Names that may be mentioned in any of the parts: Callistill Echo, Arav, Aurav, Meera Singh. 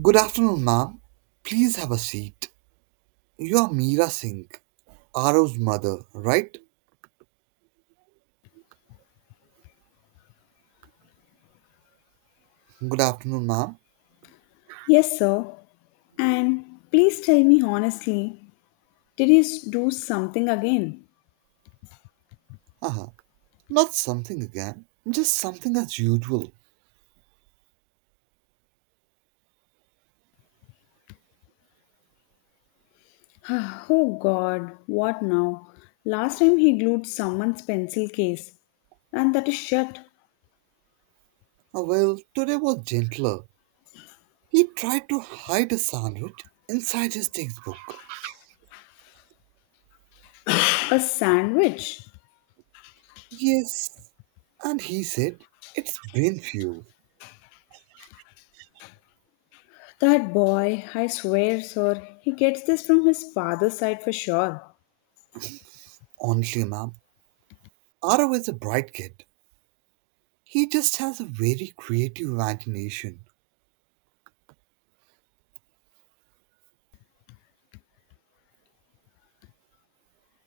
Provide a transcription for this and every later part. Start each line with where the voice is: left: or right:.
right: Good afternoon, ma'am. Please have a seat. You are Meera Singh, Arav's mother, right? Good afternoon, ma'am.
left: Yes, sir. And please tell me honestly, do something again?
right: Haha. Not something again, just something as usual.
left: Oh god, what now? Last time he glued someone's pencil case. And that is shut.
right: Ah, well, today was gentler. He tried to hide a sandwich inside his textbook.
left: A sandwich.
right: Yes, and he said, It's brain fuel.
left: That boy, I swear, sir, he gets this from his father's side for sure.
right: Honestly, ma'am, Arav is a bright kid. He just has a very creative imagination.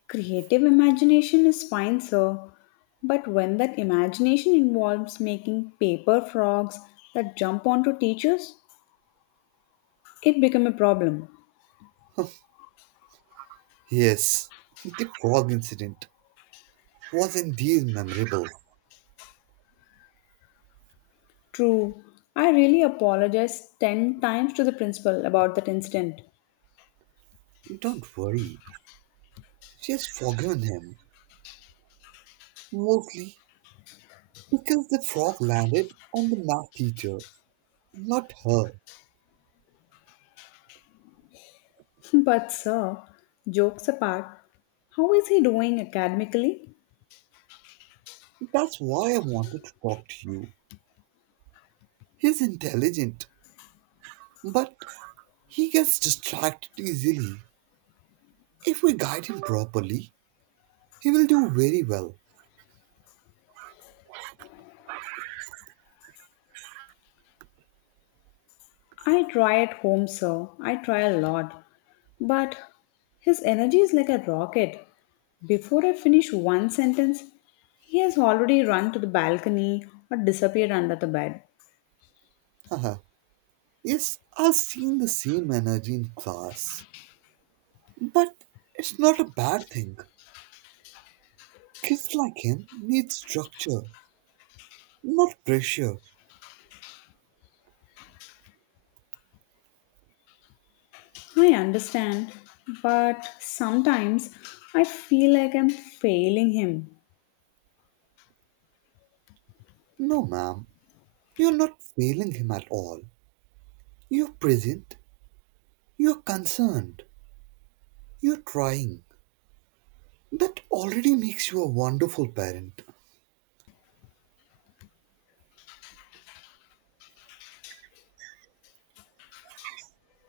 left: Creative imagination is fine, sir. But when that imagination involves making paper frogs that jump onto teachers, it becomes a problem.
right: Yes, the frog incident. Was indeed memorable.
left: True. I really apologized 10 times to the principal about that incident.
right: Don't worry, she has forgiven him, mostly because the frog landed on the math teacher, not her.
left: But, sir, jokes apart, how is he doing academically?
right: That's why I wanted to talk to you. He's intelligent, but he gets distracted easily. If we guide him properly, he will do very well.
left: I try at home, sir. I try a lot. But his energy is like a rocket. Before I finish one sentence, he has already run to the balcony or disappeared under the bed.
right: Haha. Yes, I've seen the same energy in class, but it's not a bad thing. Kids like him need structure, not pressure.
left: I understand, but sometimes I feel like I'm failing him.
right: No, ma'am, you're not failing him at all. You're present, you're concerned, you're trying. That already makes you a wonderful parent.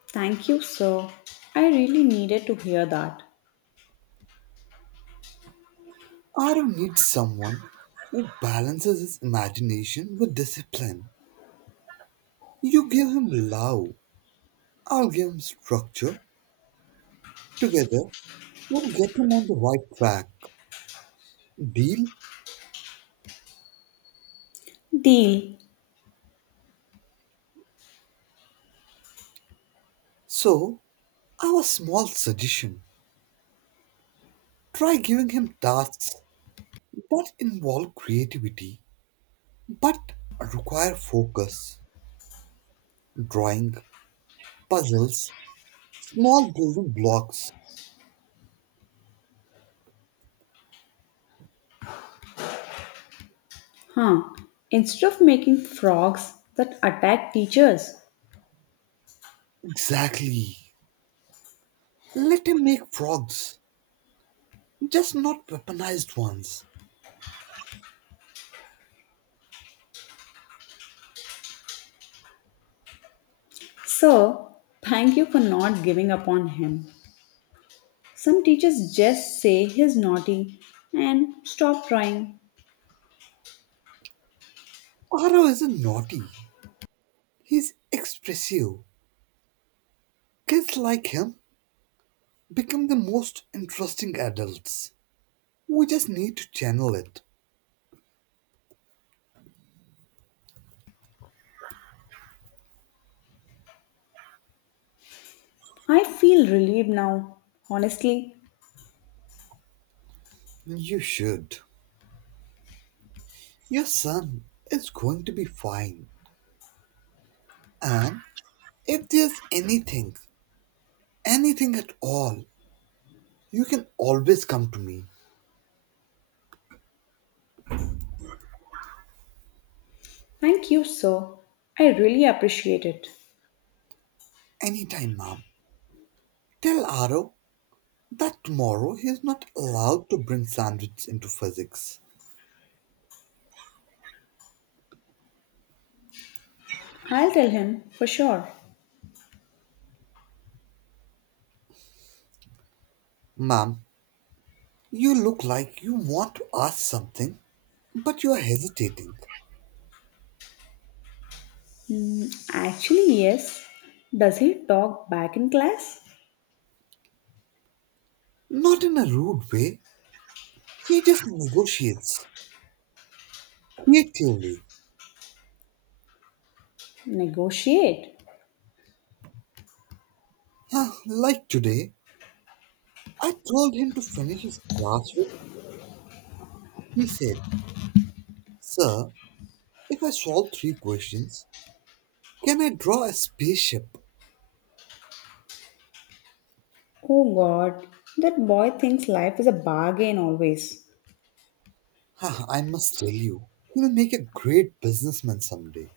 left: Thank you, sir. I really needed to hear that.
right: Aaron needs someone who balances his imagination with discipline. You give him love, I'll give him structure. Together, we'll get him on the right track. Deal?
left: Deal,
right: So, our small suggestion try giving him tasks that involve creativity but require focus, drawing, puzzles, small building blocks.
left: huh? Instead of making frogs that attack teachers.
right: Exactly. Let him make frogs, just not weaponized ones.
left: Sir, thank you for not giving up on him. Some teachers just say he's naughty and stop trying.
right: Aro isn't naughty, he's expressive. Kids like him become the most interesting adults. We just need to channel it.
left: I feel relieved now, honestly.
right: You should. Your son is going to be fine. And if there's anything, anything at all, you can always come to me.
left: Thank you, sir. I really appreciate it.
right: Anytime, Mom. Tell Aro that tomorrow he is not allowed to bring sandwiches into physics.
left: I'll tell him for sure.
right: Mom, you look like you want to ask something, but you are hesitating.
left: Hmm, actually, yes. Does he talk back in class?
right: Not in a rude way. He just negotiates creatively.
left: Negotiate?
right: Huh, like today, I told him to finish his classwork. He said, Sir, if I solve three questions, can I draw a spaceship?
left: Oh god, that boy thinks life is a bargain always.
right: Huh, I must tell you, he'll make a great businessman someday.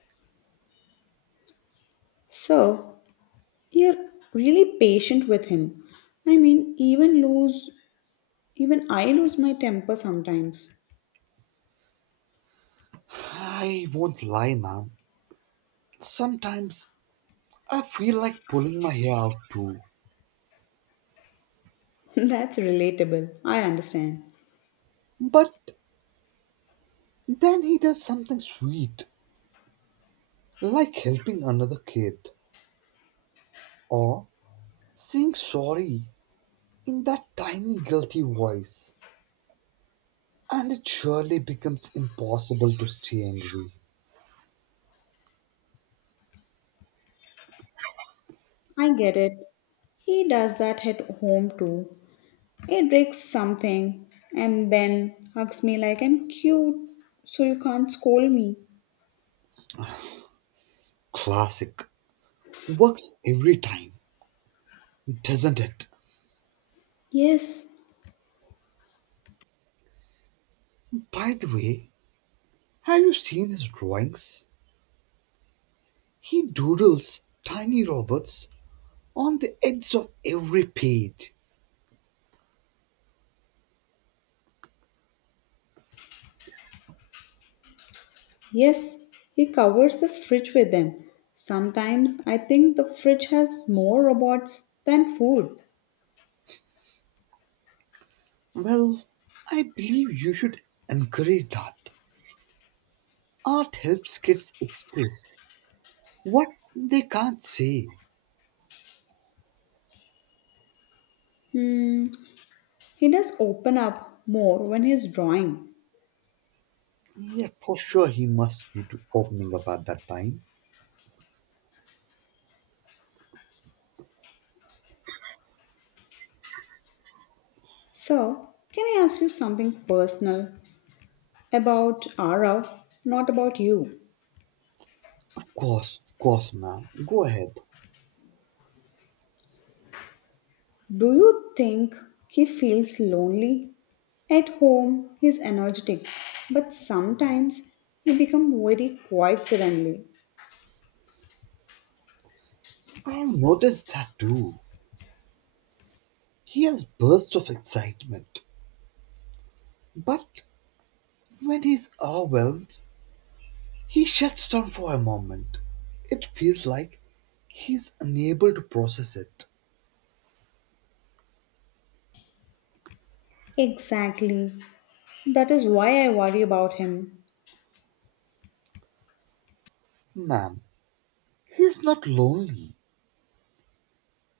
left: So, you're really patient with him. I mean, even I lose my temper sometimes.
right: I won't lie, ma'am. Sometimes I feel like pulling my hair out too.
left: That's relatable. I understand.
right: But then he does something sweet, like helping another kid or saying sorry in that tiny guilty voice. And it surely becomes impossible to stay angry.
left: I get it. He does that at home too. He breaks something and then hugs me like I'm cute, so you can't scold me.
right: Classic. Works every time, doesn't it?
left: Yes.
right: By the way, have you seen his drawings? He doodles tiny robots on the edge of every page.
left: Yes, he covers the fridge with them. Sometimes I think the fridge has more robots than food.
right: Well, I believe you should encourage that. Art helps kids express what they can't say.
left: Hmm, he does open up more when he's drawing.
right: Yeah, for sure he must be opening up at that time.
left: So, can I ask you something personal about Arav, not about you?
right: Of course, ma'am. Go ahead.
left: Do you think he feels lonely? At home, he's energetic, but sometimes he becomes very quiet suddenly.
right: I have noticed that too. He has bursts of excitement, but when he's overwhelmed, he shuts down for a moment. It feels like he's unable to process it.
left: Exactly. That is why I worry about him.
right: Ma'am, He's not lonely,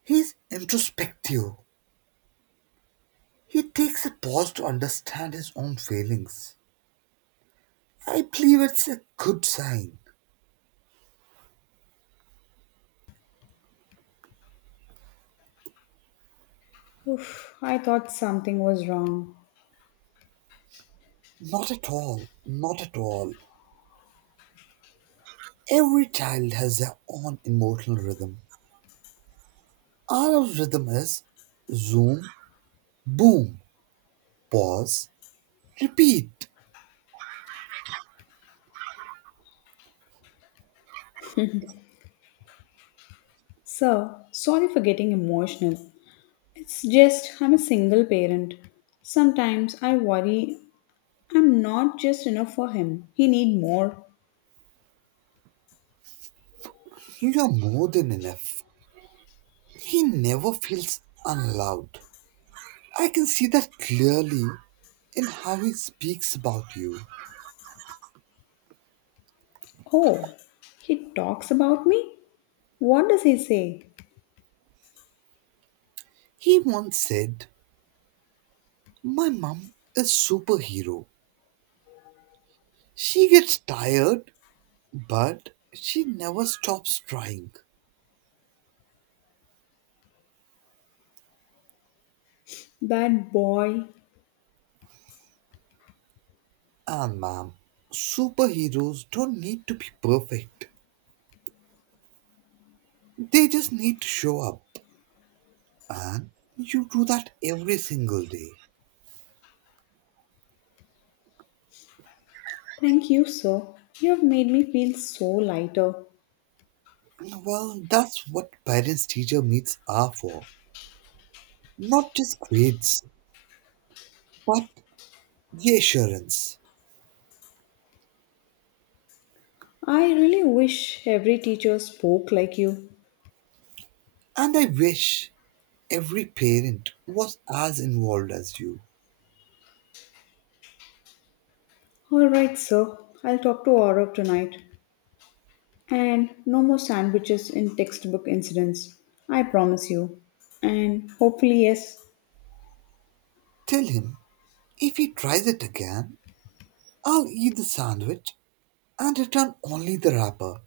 right: he's introspective. He takes a pause to understand his own feelings. I believe it's a good sign.
left: Oof, I thought something was wrong.
right: Not at all, not at all. Every child has their own emotional rhythm. Our rhythm is zoom, boom, pause, repeat.
left: Sir, sorry for getting emotional. It's just I'm a single parent. Sometimes I worry I'm not just enough for him. He need more.
right: You are more than enough. He never feels unloved. I can see that clearly in how he speaks about you.
left: Oh, he talks about me? What does he say?
right: He once said, My mom is superhero. She gets tired, but she never stops trying.
left: That boy.
right: And ma'am, superheroes don't need to be perfect. They just need to show up. And you do that every single day.
left: Thank you, sir. You have made me feel so lighter.
right: Well, that's what parents teacher meets are for. Not just grades, but reassurance.
left: I really wish every teacher spoke like you.
right: And I wish every parent was as involved as you.
left: All right, sir. I'll talk to Aurav tonight. And no more sandwiches in textbook incidents, I promise you. And hopefully, yes,
right: Tell him if he tries it again, I'll eat the sandwich and return only the wrapper.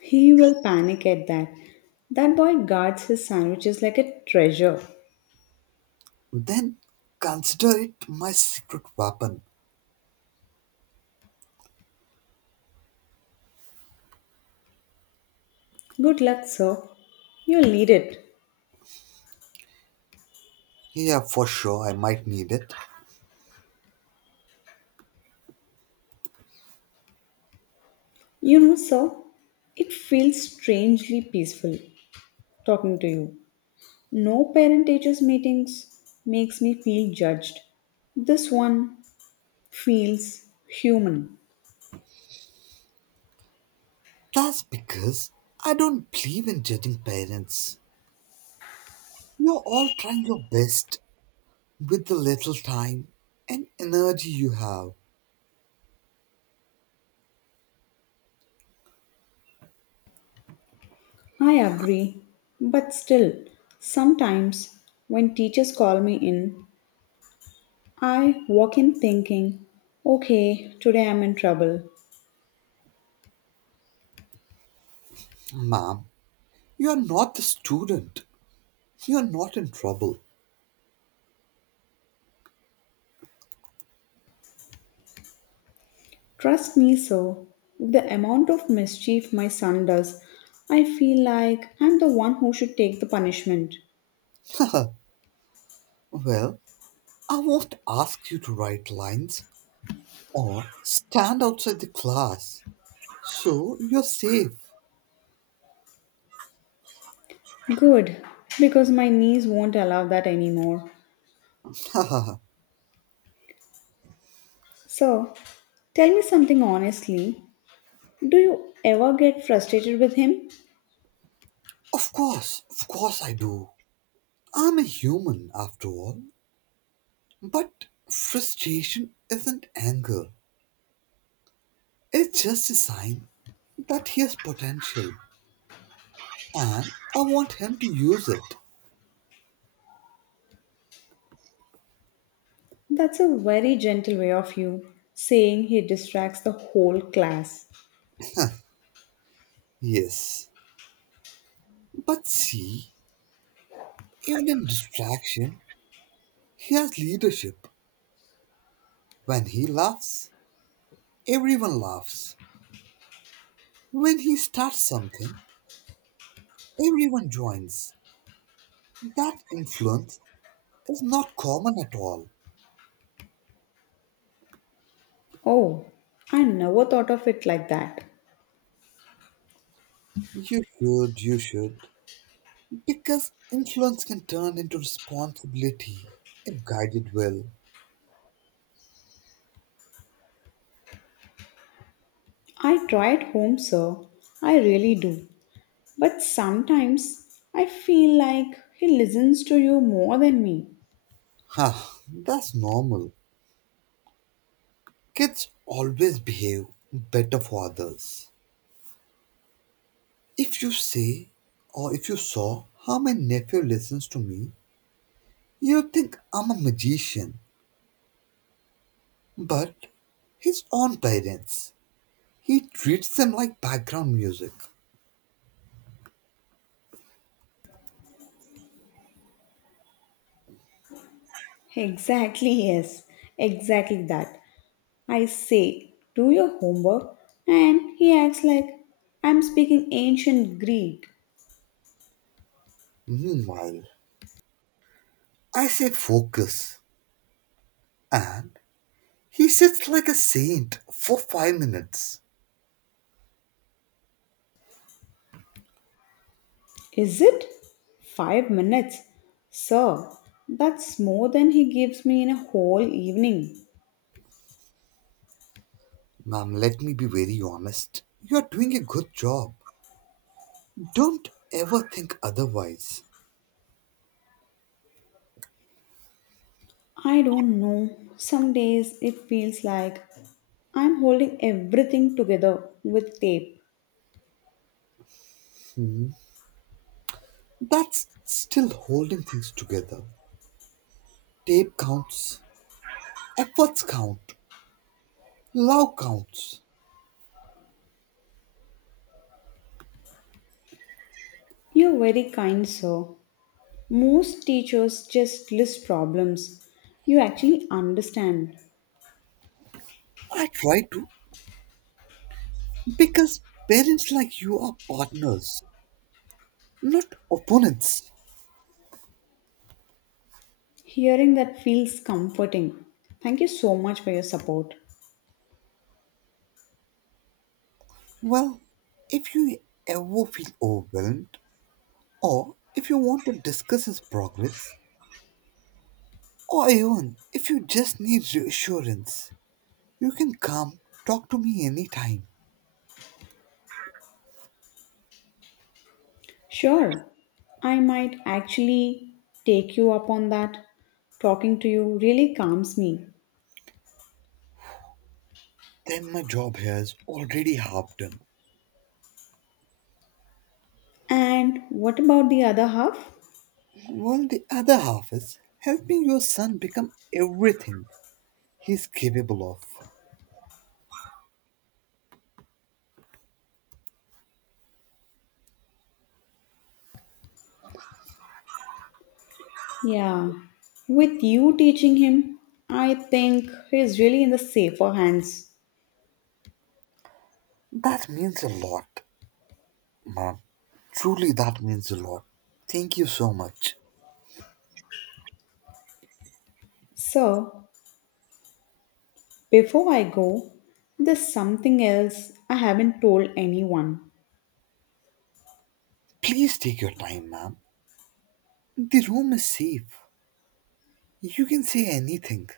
left: he will panic at that. That boy guards his sandwiches like a treasure.
right: Then consider it my secret weapon.
left: Good luck, sir. You'll need it.
right: Yeah, for sure, I might need it.
left: You know, sir, it feels strangely peaceful talking to you. No parent teachers meetings makes me feel judged. This one feels human.
right: That's because I don't believe in judging parents. You're all trying your best with the little time and energy you have.
left: I agree, but still, sometimes when teachers call me in, I walk in thinking, okay, today I'm in trouble.
right: Ma'am, you're not the student. You're not in trouble.
left: Trust me, so with the amount of mischief my son does, I feel like I'm the one who should take the punishment.
right: well, I won't ask you to write lines or stand outside the class. So you're safe.
left: Good, because my knees won't allow that anymore. So, tell me something honestly. Do you ever get frustrated with him?
right: Of course I do. I'm a human after all. But frustration isn't anger. It's just a sign that he has potential and I want him to use it.
left: That's a very gentle way of you saying he distracts the whole class.
right: Yes. But see, even in distraction, he has leadership. When he laughs, everyone laughs. When he starts something, everyone joins. That influence is not common at all.
left: Oh, I never thought of it like that.
right: You should, you should. Because influence can turn into responsibility if guided well.
left: I try at home, sir. I really do. But sometimes I feel like he listens to you more than me.
right: Ha! That's normal. Kids always behave better for others. If you say, or if you saw how my nephew listens to me, you'd think I'm a magician. But his own parents, he treats them like background music.
left: Exactly, yes. Exactly that. I say, do your homework, and he acts like I'm speaking ancient Greek.
right: Meanwhile, I say focus and He sits like a saint for 5 minutes.
left: Is it? 5 minutes? Sir, that's more than he gives me in a whole evening.
right: Ma'am, let me be very honest. You're doing a good job. Don't ever think otherwise.
left: I don't know. Some days it feels like I'm holding everything together with tape.
right: That's still holding things together. Tape counts, efforts count, love counts.
left: You're very kind, sir. Most teachers just list problems. You actually understand.
right: I try to because parents like you are partners, not opponents.
left: Hearing that feels comforting. Thank you so much for your support.
right: Well, if you ever feel overwhelmed or if you want to discuss his progress, Oh, even if you just need reassurance, you can come talk to me anytime.
left: Sure, I might actually take you up on that. Talking to you really calms me.
right: Then my job here is already half done.
left: And what about the other half?
right: Well, the other half is helping your son become everything he's capable of.
left: Yeah, with you teaching him, I think he's really in the safer hands.
right: That means a lot, ma'am. Truly, that means a lot. Thank you so much.
left: So, before I go, there's something else I haven't told anyone.
right: Please take your time, ma'am. The room is safe. You can say anything,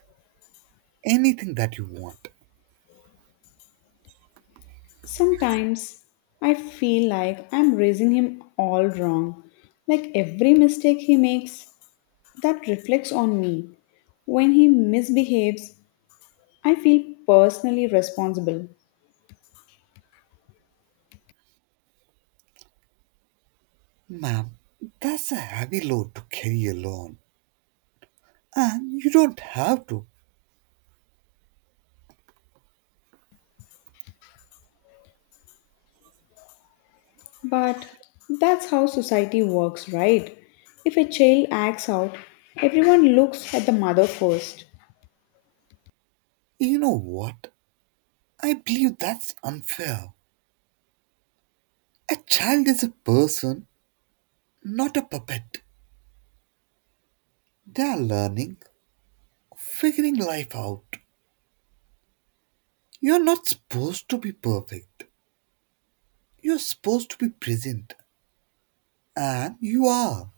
right: anything that you want.
left: Sometimes I feel like I'm raising him all wrong. Like every mistake he makes, that reflects on me. When he misbehaves, I feel personally responsible.
right: Ma'am, that's a heavy load to carry alone. And you don't have to.
left: But that's how society works, right? If a child acts out, everyone looks at the mother first.
right: You know what? I believe that's unfair. A child is a person, not a puppet. They are learning, figuring life out. You're not supposed to be perfect. You're supposed to be present. And you are.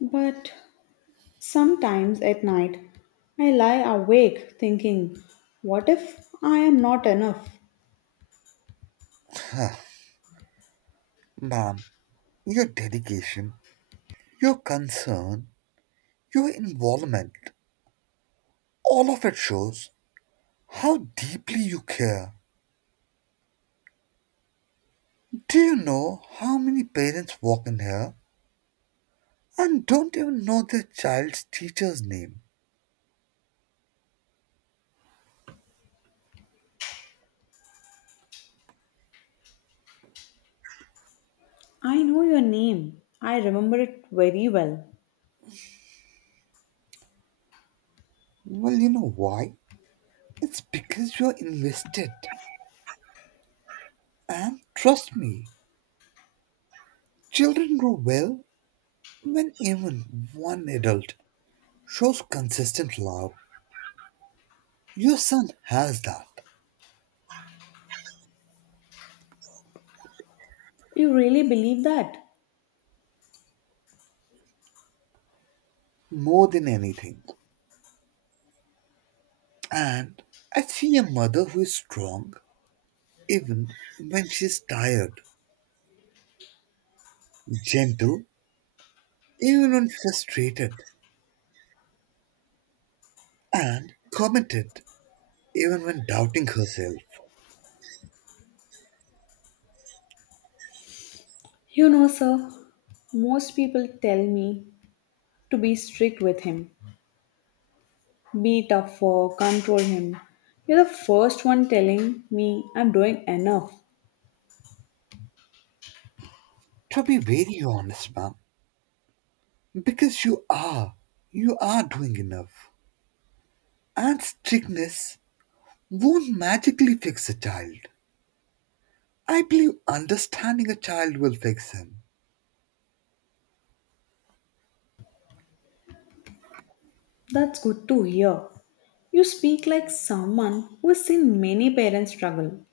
left: But sometimes at night, I lie awake thinking, what if I am not enough?
right: Ma'am, your dedication, your concern, your involvement, all of it shows how deeply you care. Do you know how many parents walk in here and don't even know the child's teacher's name.
left: I know your name. I remember it very well.
right: Well, you know why? It's because you're invested. And trust me, children grow well when even one adult shows consistent love. Your son has that
left: You really believe that?
right: more than anything. And I see a mother who is strong even when she's tired, gentle even when frustrated, and committed even when doubting herself.
left: You know, sir, most people tell me to be strict with him, be tough for, control him. You're the first one telling me I'm doing enough.
right: To be very honest, ma'am, Because you are. You are doing enough. And strictness won't magically fix a child. I believe understanding a child will fix him.
left: That's good to hear. You speak like someone who has seen many parents struggle.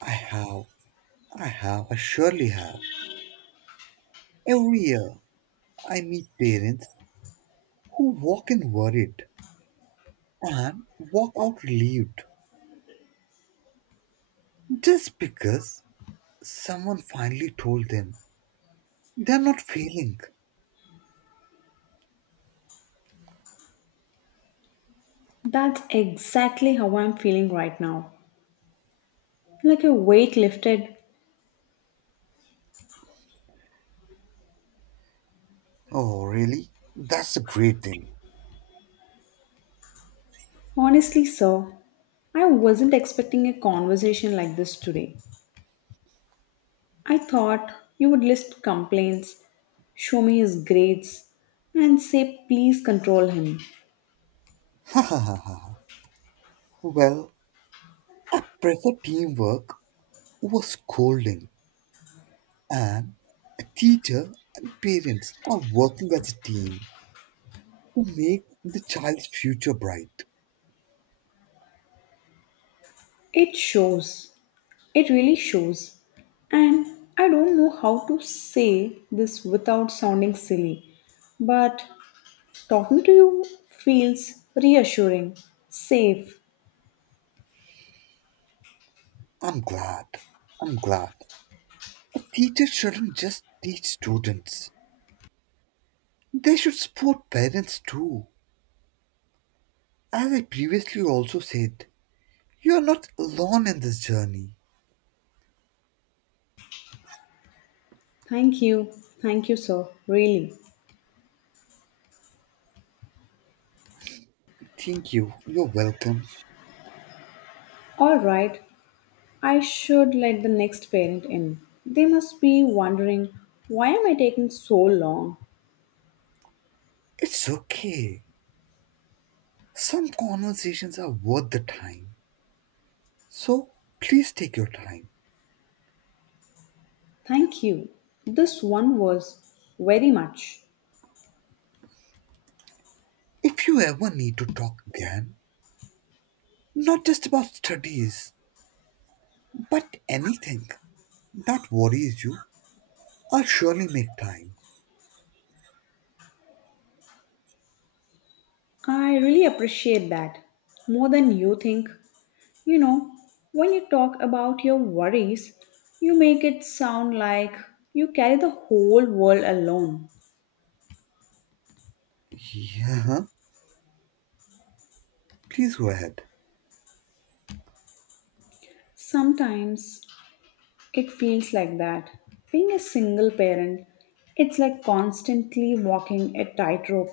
right: I have. I have. I surely have. Every year, I meet parents who walk in worried and walk out relieved just because someone finally told them they're not failing.
left: That's exactly how I'm feeling right now. Like a weight lifted.
right: Oh, really? That's a great thing.
left: Honestly, sir, I wasn't expecting a conversation like this today. I thought you would list complaints, show me his grades, and say please control him.
right: well, prefer teamwork was scolding, and a teacher and parents are working as a team to make the child's future bright.
left: It shows. It really shows. And I don't know how to say this without sounding silly, but talking to you feels reassuring, safe.
right: I'm glad. I'm glad. A teacher shouldn't just teach students, they should support parents too. As I previously also said, you are not alone in this journey.
left: Thank you. Thank you, sir. Really.
right: Thank you. You're welcome.
left: All right. I should let the next parent in. They must be wondering why am I taking so long?
right: It's okay. Some conversations are worth the time. So please take your time.
left: Thank you. This one was very much.
right: If you ever need to talk again, Not just about studies, but anything that worries you. I'll surely make time.
left: I really appreciate that. More than you think. You know, when you talk about your worries, you make it sound like you carry the whole world alone.
right: Yeah, please go ahead.
left: Sometimes it feels like that. Being a single parent, it's like constantly walking a tightrope.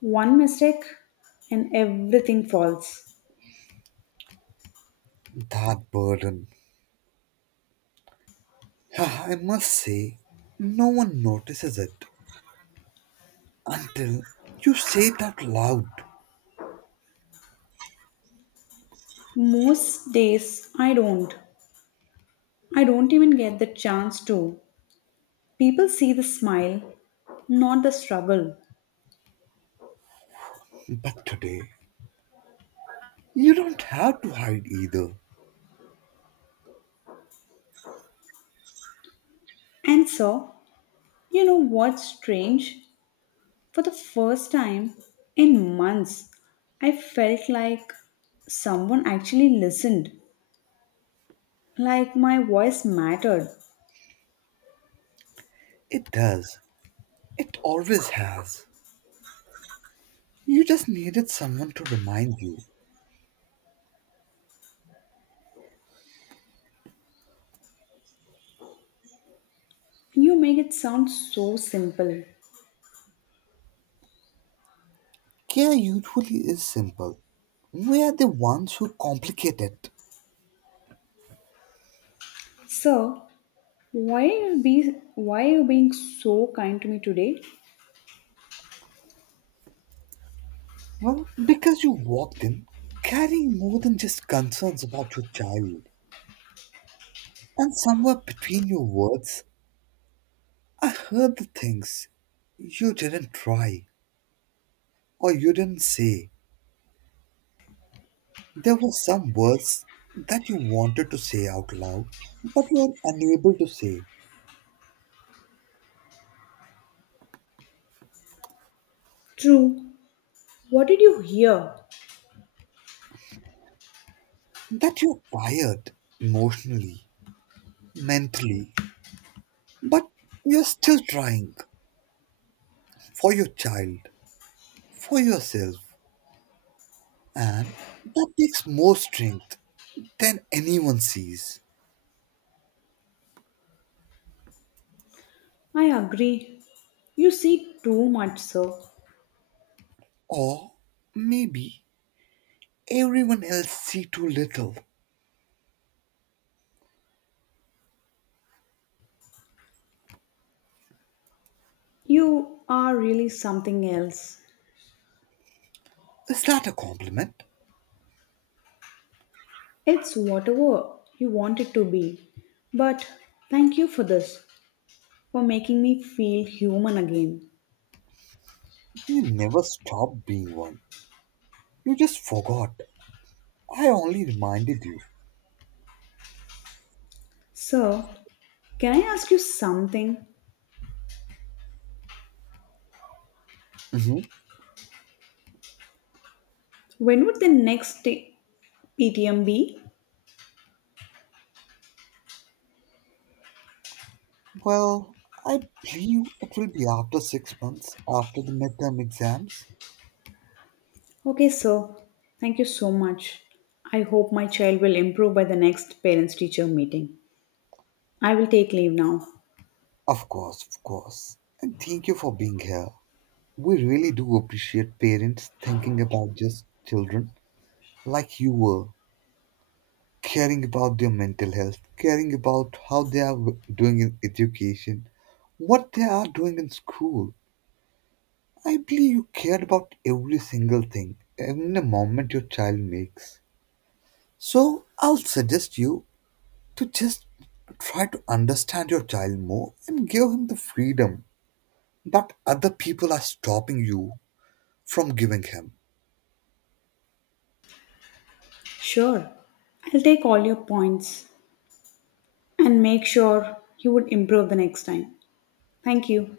left: One mistake and everything falls.
right: That burden. Ah, I must say, no one notices it until you say it out loud.
left: Most days I don't. I don't even get the chance to. People see the smile, not the struggle.
right: But today, you don't have to hide either.
left: And so, you know what's strange? For the first time in months, I felt like someone actually listened, like my voice mattered.
right: It does. It always has. You just needed someone to remind you.
left: You make it sound so simple.
right: Care usually is simple. We are the ones who complicate it.
left: Sir, why are you being so kind to me today?
right: Well, because you walked in carrying more than just concerns about your child. And somewhere between your words, I heard the things you didn't try or you didn't say. There were some words that you wanted to say out loud, but you were unable to say.
left: True. What did you hear?
right: That you're tired emotionally, mentally, but you're still trying for your child, for yourself. And that takes more strength than anyone sees.
left: I agree. You see too much, sir.
right: Or maybe everyone else see too little.
left: You are really something else.
right: Is that a compliment?
left: It's whatever you want it to be. But thank you for this, for making me feel human again.
right: You never stopped being one. You just forgot. I only reminded you.
left: So, can I ask you something?
right: Hmm
left: When would the next PTM be?
right: Well, I believe it will be after 6 months, after the midterm exams.
left: Okay, so thank you so much. I hope my child will improve by the next parents teacher meeting. I will take leave now.
right: Of course, of course. And thank you for being here. We really do appreciate parents thinking about just children like you were. Caring about their mental health, caring about how they are doing in education, what they are doing in school. I believe you cared about every single thing, even the moment your child makes. So I'll suggest you to just try to understand your child more and give him the freedom that other people are stopping you from giving him.
left: Sure, I'll take all your points and make sure you would improve the next time. Thank you.